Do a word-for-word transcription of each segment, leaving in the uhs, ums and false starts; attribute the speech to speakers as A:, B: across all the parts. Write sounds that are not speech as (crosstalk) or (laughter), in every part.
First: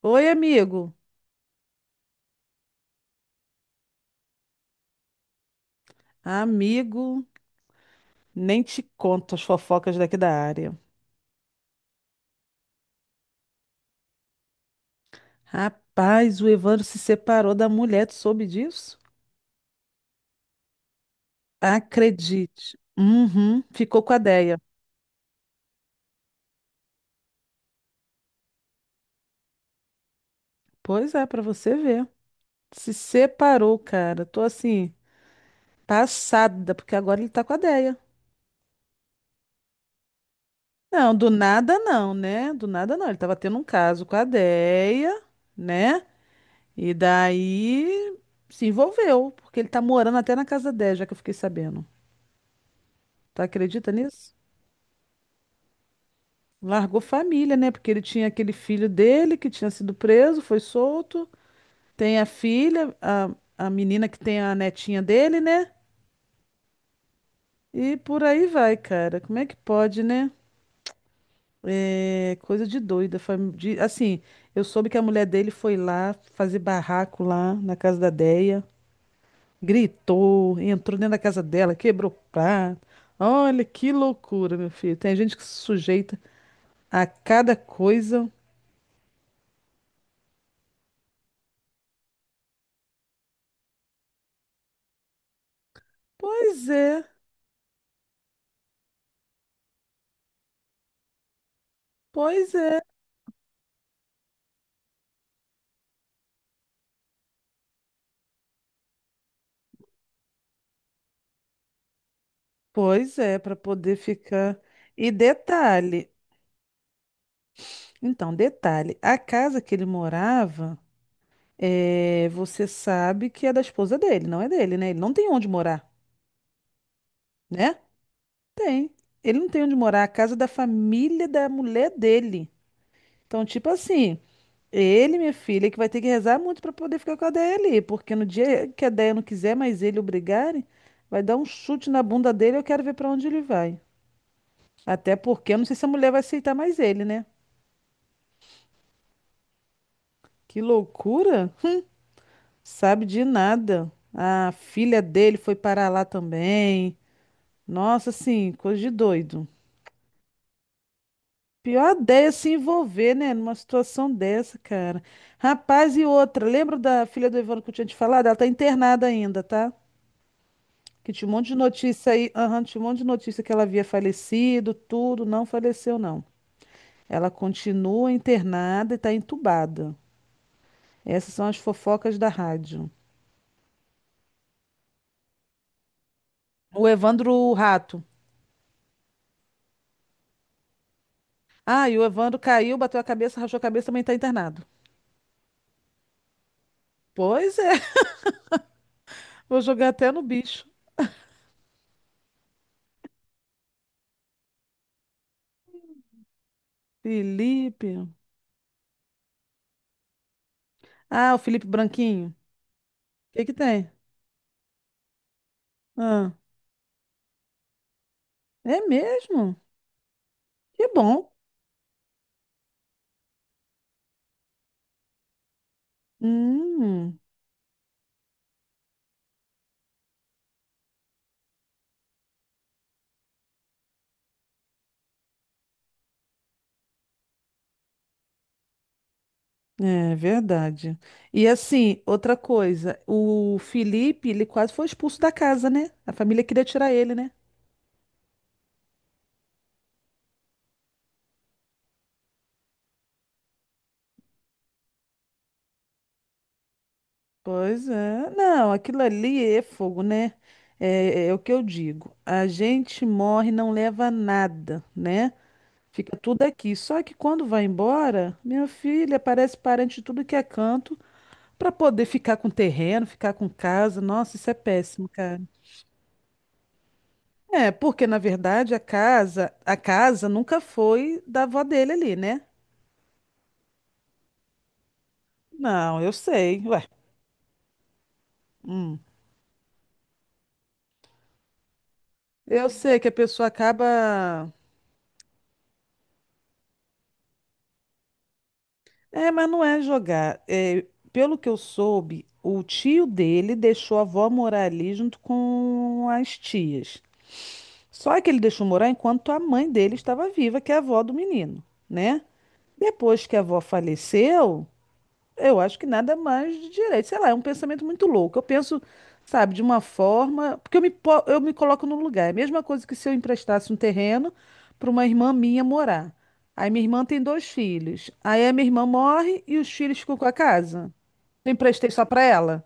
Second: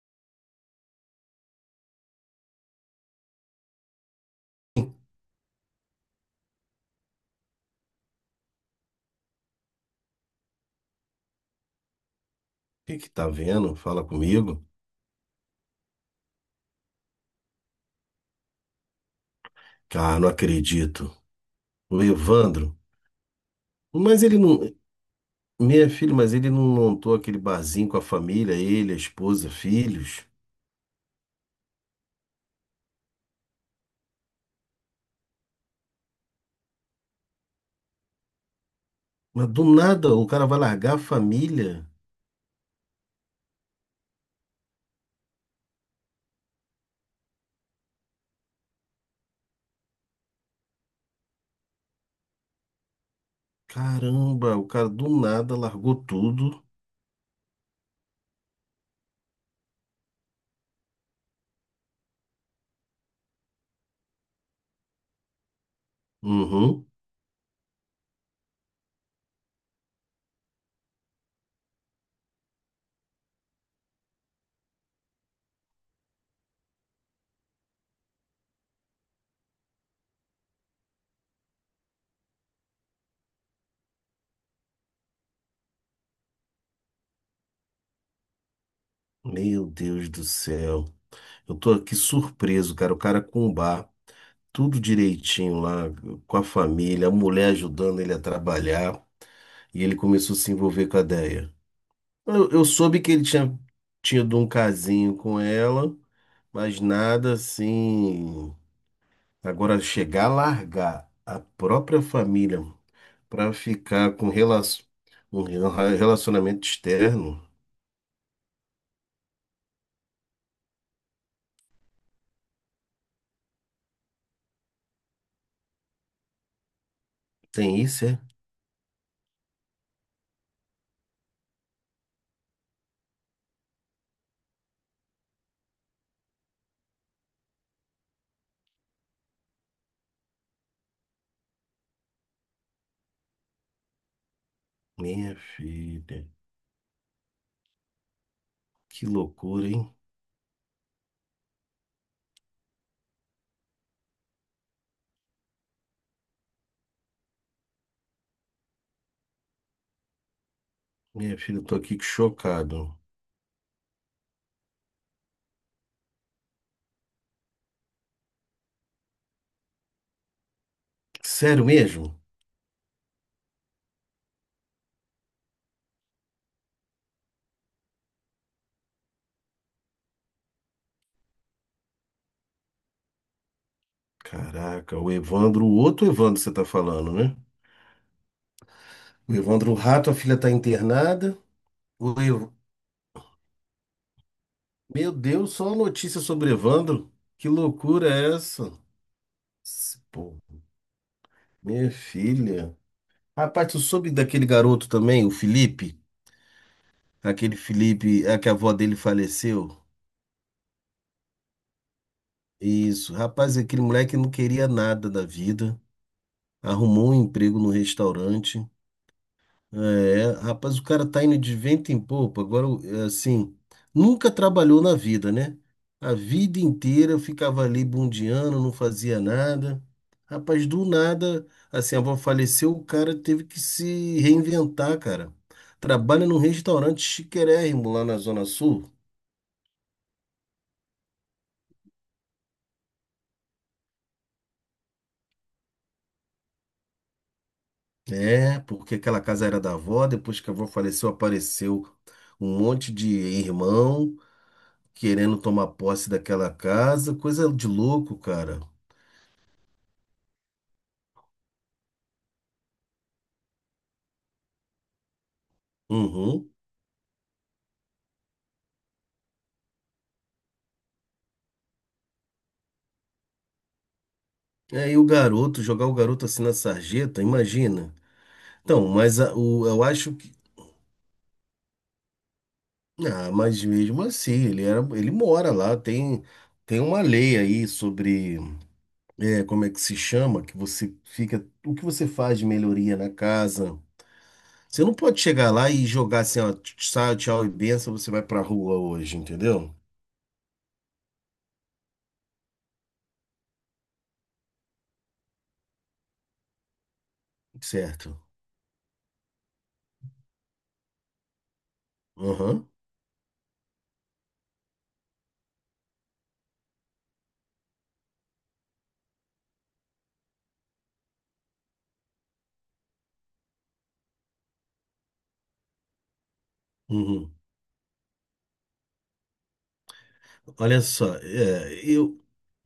A: Oi, amigo. Amigo, nem te conto as fofocas daqui da área.
B: Que que tá vendo? Fala comigo.
A: Rapaz, o Evandro se separou da mulher, tu soube disso?
B: Cara, não acredito. O Evandro.
A: Acredite. Uhum, ficou com a
B: Mas ele
A: Deia.
B: não. Minha filha, mas ele não montou aquele barzinho com a família, ele, a esposa, filhos.
A: Pois é, pra você ver. Se separou, cara. Tô assim, passada, porque agora ele tá com a Deia.
B: Mas do nada o cara vai largar a
A: Não, do nada
B: família.
A: não, né? Do nada não. Ele tava tendo um caso com a Deia, né? E daí se envolveu, porque ele tá morando até na casa da Deia, já que eu fiquei sabendo. Tu acredita nisso?
B: Caramba, o cara do nada largou tudo.
A: Largou família, né? Porque ele tinha aquele filho dele que tinha sido preso, foi solto. Tem a filha, a, a menina que tem a netinha dele, né?
B: Uhum.
A: E por aí vai, cara. Como é que pode, né? É coisa de doida. fam- de- Assim, eu soube que a mulher dele foi lá fazer barraco lá na casa da Deia. Gritou, entrou dentro da casa dela, quebrou prato. Olha que loucura, meu filho. Tem gente que se sujeita a cada coisa.
B: Meu Deus do céu. Eu tô aqui surpreso, cara. O cara com o bar, tudo direitinho lá, com a
A: Pois é.
B: família, a mulher ajudando ele a trabalhar. E ele começou a se envolver com a ideia. Eu,
A: Pois
B: eu
A: é,
B: soube que ele tinha tido um casinho com ela, mas nada assim. Agora, chegar a largar a própria família
A: pois é,
B: para
A: para poder
B: ficar com
A: ficar.
B: rela-
A: E
B: um
A: detalhe,
B: relacionamento externo,
A: então, detalhe, a casa que ele morava, é, você sabe que é da esposa dele, não é dele, né? Ele não tem onde morar, né?
B: tem isso, é?
A: Tem. Ele não tem onde morar, a casa é da família da mulher dele. Então, tipo assim, ele, minha filha, que vai ter que rezar muito para poder ficar com a Déia ali, porque no dia que a Déia não quiser mais ele obrigarem, vai dar um chute na bunda dele, eu quero ver para onde ele vai. Até
B: Minha
A: porque eu não sei se a mulher vai
B: filha,
A: aceitar mais ele, né?
B: que loucura, hein?
A: Que loucura! Sabe de nada. A filha dele foi parar lá também. Nossa, assim, coisa de doido.
B: Minha filha, eu tô
A: Pior
B: aqui
A: ideia é se
B: chocado.
A: envolver, né, numa situação dessa, cara. Rapaz, e outra, lembra da filha do Ivano que eu tinha te falado? Ela tá internada ainda, tá? Que tinha um monte de
B: Sério
A: notícia
B: mesmo?
A: aí, aham, tinha um monte de notícia que ela havia falecido, tudo, não faleceu, não. Ela continua internada e tá entubada. Essas são as fofocas da rádio.
B: Caraca, o Evandro, o outro Evandro você tá
A: O
B: falando, né?
A: Evandro Rato.
B: O Evandro Rato, a filha tá internada.
A: Ah, e o
B: O, E-
A: Evandro caiu, bateu a cabeça, rachou a cabeça, também tá internado.
B: Meu Deus, só notícia sobre Evandro? Que
A: Pois é,
B: loucura é essa?
A: (laughs) vou jogar
B: S-
A: até no
B: Pô,
A: bicho.
B: minha filha. Rapaz, tu soube daquele garoto também, o Felipe? Aquele
A: Felipe.
B: Felipe, é que a avó dele faleceu?
A: Ah, o Felipe Branquinho. O
B: Isso.
A: que que
B: Rapaz, aquele
A: tem?
B: moleque não queria nada da vida.
A: Ah,
B: Arrumou um emprego no restaurante.
A: é mesmo?
B: É, rapaz, o
A: Que
B: cara tá
A: bom.
B: indo de vento em popa. Agora, é assim, nunca trabalhou na vida, né? A vida inteira
A: Hum,
B: eu ficava ali bundiando, não fazia nada. Rapaz, do nada, assim, a avó faleceu, o cara teve que se reinventar, cara. Trabalha num restaurante chiquérrimo lá na Zona Sul.
A: é verdade. E assim, outra coisa, o Felipe, ele quase foi expulso da casa, né? A família queria tirar ele, né?
B: É, porque aquela casa era da avó, depois que a avó faleceu, apareceu um monte de irmão querendo tomar posse daquela casa, coisa de
A: Pois
B: louco,
A: é.
B: cara.
A: Não, aquilo ali é fogo, né? É, é é o que eu digo. A gente morre, e não leva nada, né? Fica tudo
B: Uhum.
A: aqui. Só que quando vai embora, minha filha parece parente de tudo que é canto para poder ficar com terreno, ficar com casa. Nossa, isso é
B: Aí o
A: péssimo, cara.
B: garoto, jogar o garoto assim na sarjeta,
A: É,
B: imagina.
A: porque na verdade a
B: Então, mas a-
A: casa,
B: o,
A: a
B: eu acho
A: casa
B: que.
A: nunca foi da avó dele ali, né?
B: Ah, mas mesmo assim, ele era, ele mora lá,
A: Não, eu
B: tem,
A: sei.
B: tem
A: Ué,
B: uma lei aí sobre
A: hum.
B: é, como é que se chama, que você fica. O que você faz de
A: eu
B: melhoria
A: sei que
B: na
A: a pessoa
B: casa?
A: acaba.
B: Você não pode chegar lá e jogar assim, ó, tchau, tchau e benção, você vai pra rua hoje,
A: É, mas não
B: entendeu?
A: é jogar. É, pelo que eu soube, o tio dele deixou a avó morar ali junto com as tias. Só
B: Certo.
A: que ele deixou morar enquanto a mãe dele estava viva, que é a avó do menino, né?
B: Aham.
A: Depois que a avó faleceu, eu acho que nada mais de direito. Sei lá, é um pensamento muito louco. Eu penso, sabe, de uma forma. Porque eu me, po- eu me coloco no lugar. É a mesma coisa que se eu emprestasse um terreno para uma irmã minha morar. Aí minha irmã tem
B: Uhum.
A: dois filhos. Aí a minha irmã morre e os filhos ficam com a
B: Olha
A: casa.
B: só,
A: Eu
B: é,
A: emprestei só
B: eu,
A: para ela.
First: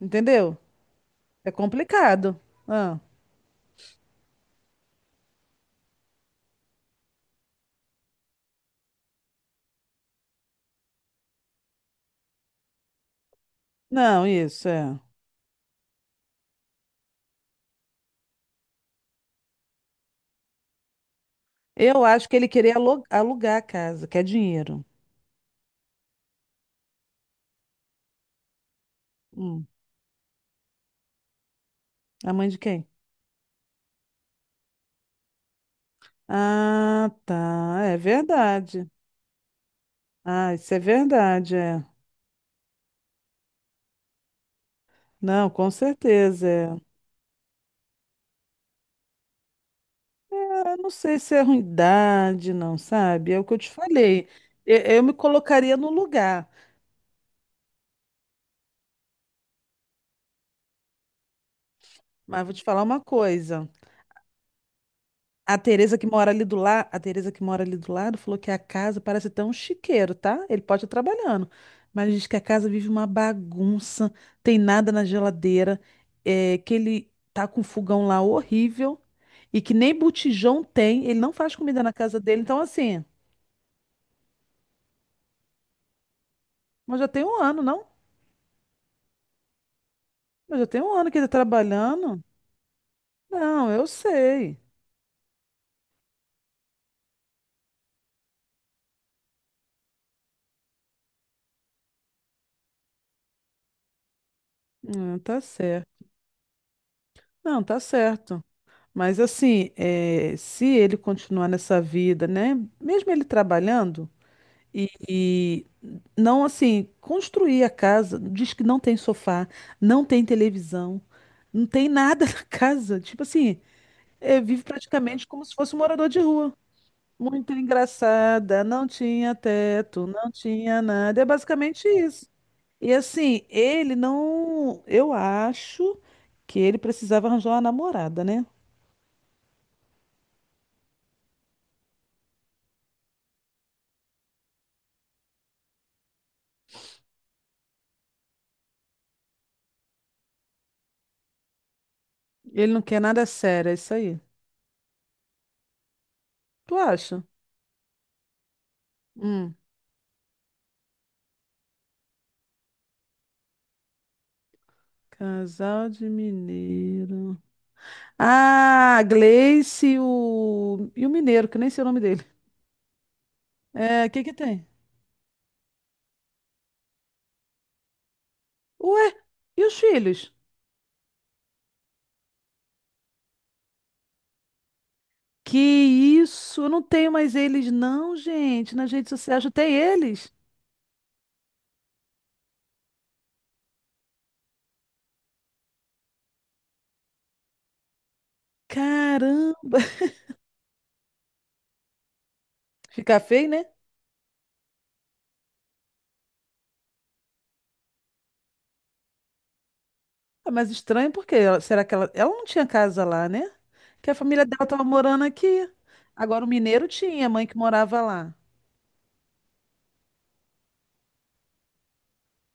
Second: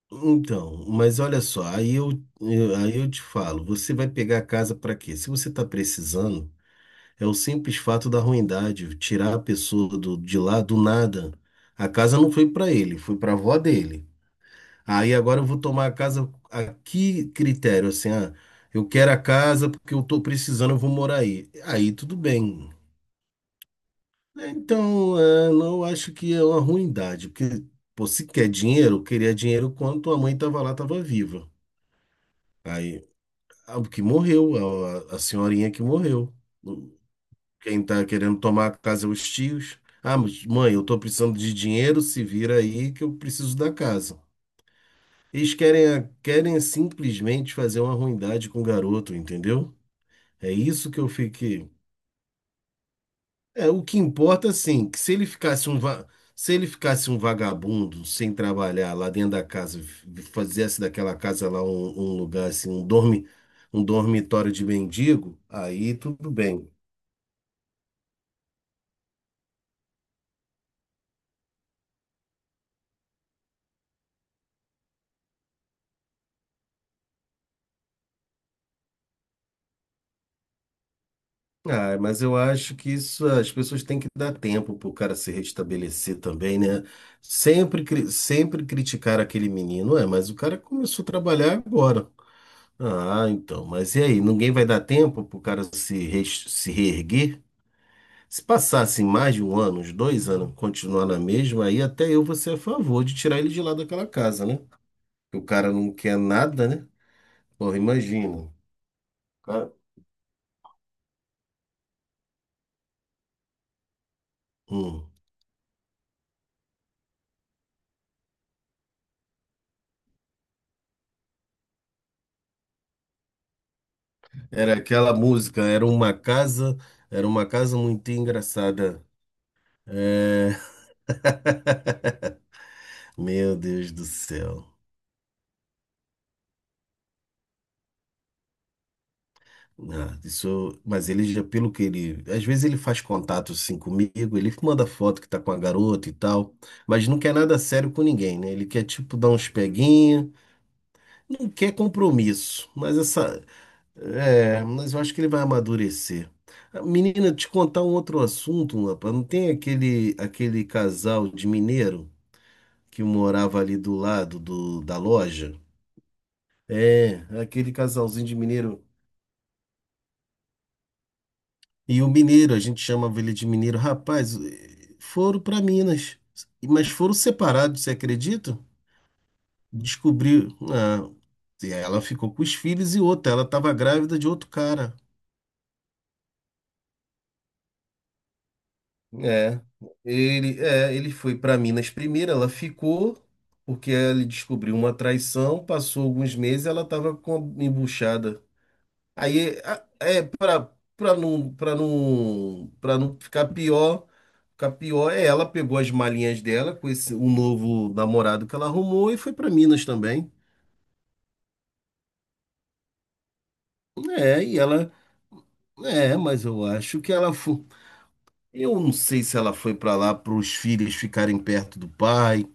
A: Entendeu?
B: então, mas olha
A: É
B: só, aí eu,
A: complicado.
B: eu- aí
A: Ah,
B: eu te falo, você vai pegar a casa para quê? Se você está precisando, é o simples fato da ruindade, tirar a pessoa do- de lá do nada. A casa não foi para ele, foi para a avó dele.
A: não, isso é.
B: Aí agora eu vou tomar a casa a que critério? Assim, ah, eu quero a casa porque eu estou precisando, eu vou morar aí. Aí
A: Eu
B: tudo
A: acho que ele
B: bem.
A: queria alu- alugar a casa, que é dinheiro.
B: Então, é, não acho que é uma ruindade, porque pô, se quer dinheiro, eu queria
A: Hum,
B: dinheiro quando tua mãe estava lá, estava viva.
A: A mãe de quem?
B: Aí, ah, o que morreu, a, a senhorinha que morreu.
A: Ah, tá.
B: Quem
A: É
B: tá querendo tomar a
A: verdade.
B: casa é os tios. Ah, mas
A: Ah, isso
B: mãe,
A: é
B: eu tô precisando de
A: verdade, é.
B: dinheiro, se vira aí que eu preciso da casa.
A: Não,
B: Eles
A: com
B: querem, a-
A: certeza,
B: querem
A: é.
B: simplesmente fazer uma ruindade com o garoto, entendeu? É
A: Ah, não
B: isso que eu
A: sei se é
B: fiquei.
A: ruindade, não, sabe? É o que eu te
B: É, o que
A: falei.
B: importa,
A: Eu,
B: assim, que
A: eu me
B: se ele ficasse
A: colocaria
B: um,
A: no
B: va-
A: lugar,
B: se ele ficasse um vagabundo sem trabalhar lá dentro da casa, f- fizesse daquela casa lá um, um
A: mas
B: lugar
A: vou te
B: assim,
A: falar
B: um
A: uma
B: dorme,
A: coisa.
B: um dormitório de mendigo,
A: A
B: aí
A: Tereza que mora
B: tudo
A: ali do
B: bem.
A: lado, a Tereza que mora ali do lado falou que a casa parece até um chiqueiro, tá? Ele pode estar trabalhando, mas diz que a casa vive uma bagunça, tem nada na geladeira, é, que ele tá com um fogão lá horrível e que nem botijão tem, ele não faz comida na
B: Ah,
A: casa
B: mas eu
A: dele, então
B: acho que
A: assim.
B: isso as pessoas têm que dar tempo para o cara se restabelecer também, né?
A: Mas já tem um ano, não?
B: Sempre, cri- sempre criticar aquele menino, é, mas o cara
A: Mas já tem um
B: começou a
A: ano que ele tá
B: trabalhar agora.
A: trabalhando.
B: Ah, então,
A: Não, eu
B: mas e aí? Ninguém
A: sei.
B: vai dar tempo para o cara se, res- se reerguer? Se passasse mais de um ano, uns dois anos, continuar na mesma, aí até eu vou ser a favor de tirar ele de lá daquela casa, né?
A: Não, tá
B: O cara
A: certo.
B: não quer nada, né?
A: Não,
B: Porra,
A: tá certo.
B: imagina.
A: Mas assim,
B: Cara,
A: é, se ele continuar nessa vida, né? Mesmo ele trabalhando e,
B: hum.
A: e não assim, construir a casa, diz que não tem sofá, não tem televisão, não tem nada (laughs) na casa. Tipo assim, é, vive
B: Era aquela
A: praticamente como se
B: música,
A: fosse um
B: era
A: morador
B: uma
A: de rua.
B: casa, era uma
A: Muito
B: casa muito
A: engraçada, não
B: engraçada.
A: tinha teto, não
B: É,
A: tinha nada. É basicamente isso. E assim,
B: meu Deus
A: ele
B: do céu.
A: não. Eu acho que ele precisava arranjar uma namorada, né?
B: Ah, isso, mas ele já, pelo que ele, às vezes ele faz contato assim comigo, ele manda foto que tá com a garota e tal, mas não quer nada sério com ninguém, né? Ele quer tipo dar uns peguinhos, não quer compromisso,
A: Ele não
B: mas
A: quer nada
B: essa,
A: sério, é isso aí.
B: é, mas eu acho que ele vai amadurecer.
A: Tu
B: Ah,
A: acha?
B: menina, te contar um outro assunto, rapaz, não tem
A: Hum.
B: aquele aquele casal de mineiro que morava ali do lado do, da loja.
A: Casal de
B: É,
A: mineiro.
B: aquele casalzinho de mineiro.
A: Ah, Gleice e o... e o mineiro, que nem sei o nome
B: E o
A: dele.
B: mineiro, a gente chamava ele de mineiro.
A: É, o que que
B: Rapaz,
A: tem?
B: eh, foram para Minas, mas foram separados, você acredita?
A: Ué, e os filhos?
B: Descobriu. Ah, e ela ficou com os filhos e outra. Ela estava grávida de outro cara.
A: Que isso? Eu não tenho mais eles, não, gente. Nas redes sociais eu
B: É,
A: tenho eles.
B: ele, é, ele foi para Minas primeiro, ela ficou, porque ele descobriu uma traição, passou alguns meses, ela estava com a embuchada. Aí
A: Caramba.
B: a- é para para não para não
A: (laughs)
B: para não
A: Fica
B: ficar
A: feio, né?
B: pior, ficar pior é ela pegou as malinhas dela com esse o novo namorado que ela arrumou e foi para Minas também.
A: Ah, mas estranho porque ela- será que ela, ela não tinha casa lá, né? Que a
B: É,
A: família
B: e
A: dela estava
B: ela
A: morando aqui.
B: é,
A: Agora
B: mas
A: o
B: eu
A: mineiro
B: acho que
A: tinha, a
B: ela
A: mãe que
B: foi.
A: morava lá.
B: Eu não sei se ela foi para lá para os filhos ficarem perto do pai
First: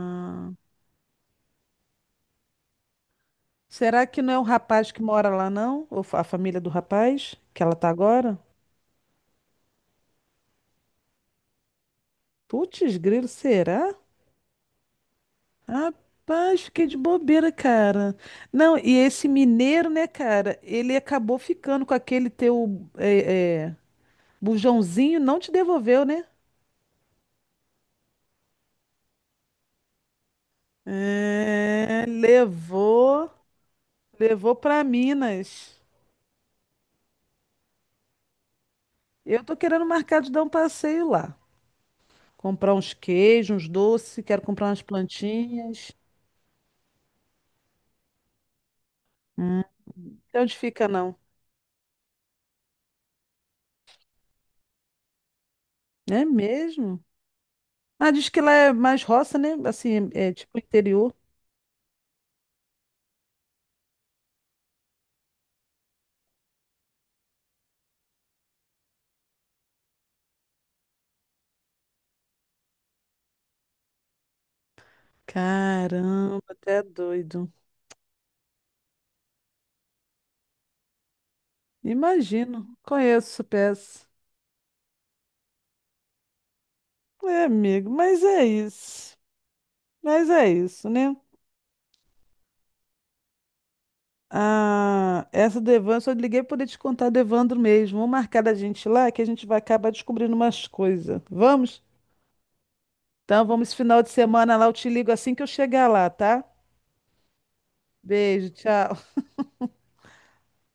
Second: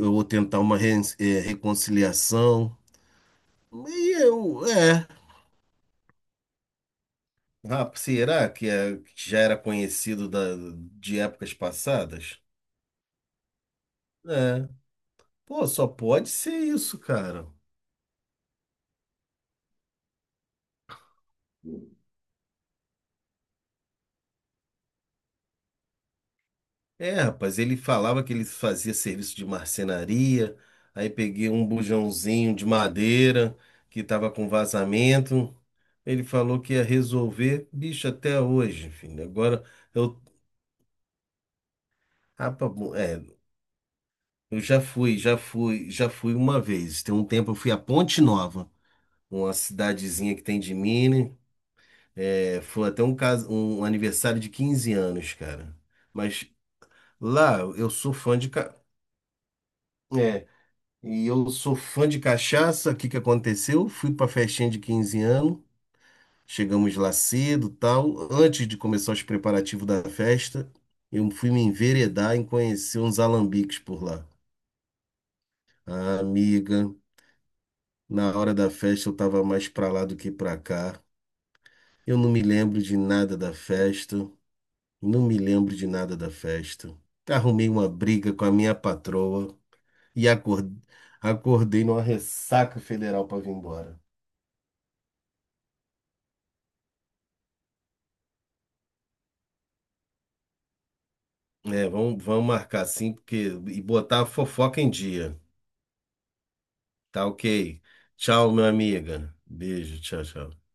B: ou tentar uma ren- é, reconciliação.
A: será
B: E
A: que não é o
B: eu,
A: rapaz que
B: é.
A: mora lá, não? Ou fa- a família do rapaz que ela tá
B: Ah,
A: agora?
B: será que, é, que já era conhecido da, de épocas passadas?
A: Putz, grilo, será?
B: É. Pô, só pode ser
A: Rapaz, fiquei de
B: isso, cara.
A: bobeira, cara. Não, e esse mineiro, né, cara? Ele acabou ficando com aquele teu é, é, bujãozinho, não te devolveu, né?
B: É, rapaz, ele falava que ele fazia serviço de marcenaria, aí peguei um
A: É,
B: bujãozinho de
A: levou.
B: madeira que tava com
A: Levou para
B: vazamento.
A: Minas.
B: Ele falou que ia resolver, bicho, até hoje, filho.
A: Eu tô
B: Agora
A: querendo marcar
B: eu,
A: de dar um passeio lá. Comprar
B: rapaz,
A: uns
B: bom, é,
A: queijos, uns doces, quero
B: eu
A: comprar
B: já
A: umas
B: fui, já fui,
A: plantinhas.
B: já fui uma vez. Tem um tempo eu fui a Ponte Nova, uma
A: Hum.
B: cidadezinha
A: Sei
B: que
A: onde
B: tem de
A: fica, não.
B: Minas. É, foi até um caso, um aniversário de quinze anos, cara.
A: É
B: Mas
A: mesmo?
B: lá eu
A: Ah,
B: sou
A: diz
B: fã
A: que
B: de.
A: lá é mais roça, né? Assim, é é
B: É,
A: tipo interior.
B: e eu sou fã de cachaça. O que que aconteceu? Fui pra festinha de quinze anos, chegamos lá cedo, tal. Antes de começar os preparativos da festa, eu fui me enveredar em conhecer uns alambiques por lá. Ah,
A: Caramba, até
B: amiga,
A: doido.
B: na hora da festa eu tava mais pra lá do que pra cá. Eu não me
A: Imagino.
B: lembro de
A: Conheço
B: nada
A: essa
B: da
A: peça.
B: festa, não me lembro de nada da festa.
A: É,
B: Arrumei uma
A: amigo, mas
B: briga
A: é
B: com a minha
A: isso.
B: patroa
A: Mas
B: e
A: é
B: acor-
A: isso, né?
B: acordei numa ressaca federal pra vir embora.
A: Ah, essa do Evandro, só liguei para poder te contar do Evandro mesmo. Vamos marcar da gente lá que a gente vai acabar descobrindo umas coisas. Vamos?
B: É, vamos, vamos marcar sim,
A: Então
B: porque
A: vamos esse
B: e
A: final de
B: botar a
A: semana lá, eu
B: fofoca
A: te
B: em
A: ligo assim
B: dia.
A: que eu chegar lá, tá?
B: Tá ok.
A: Beijo,
B: Tchau, minha
A: tchau.
B: amiga. Beijo, tchau, tchau.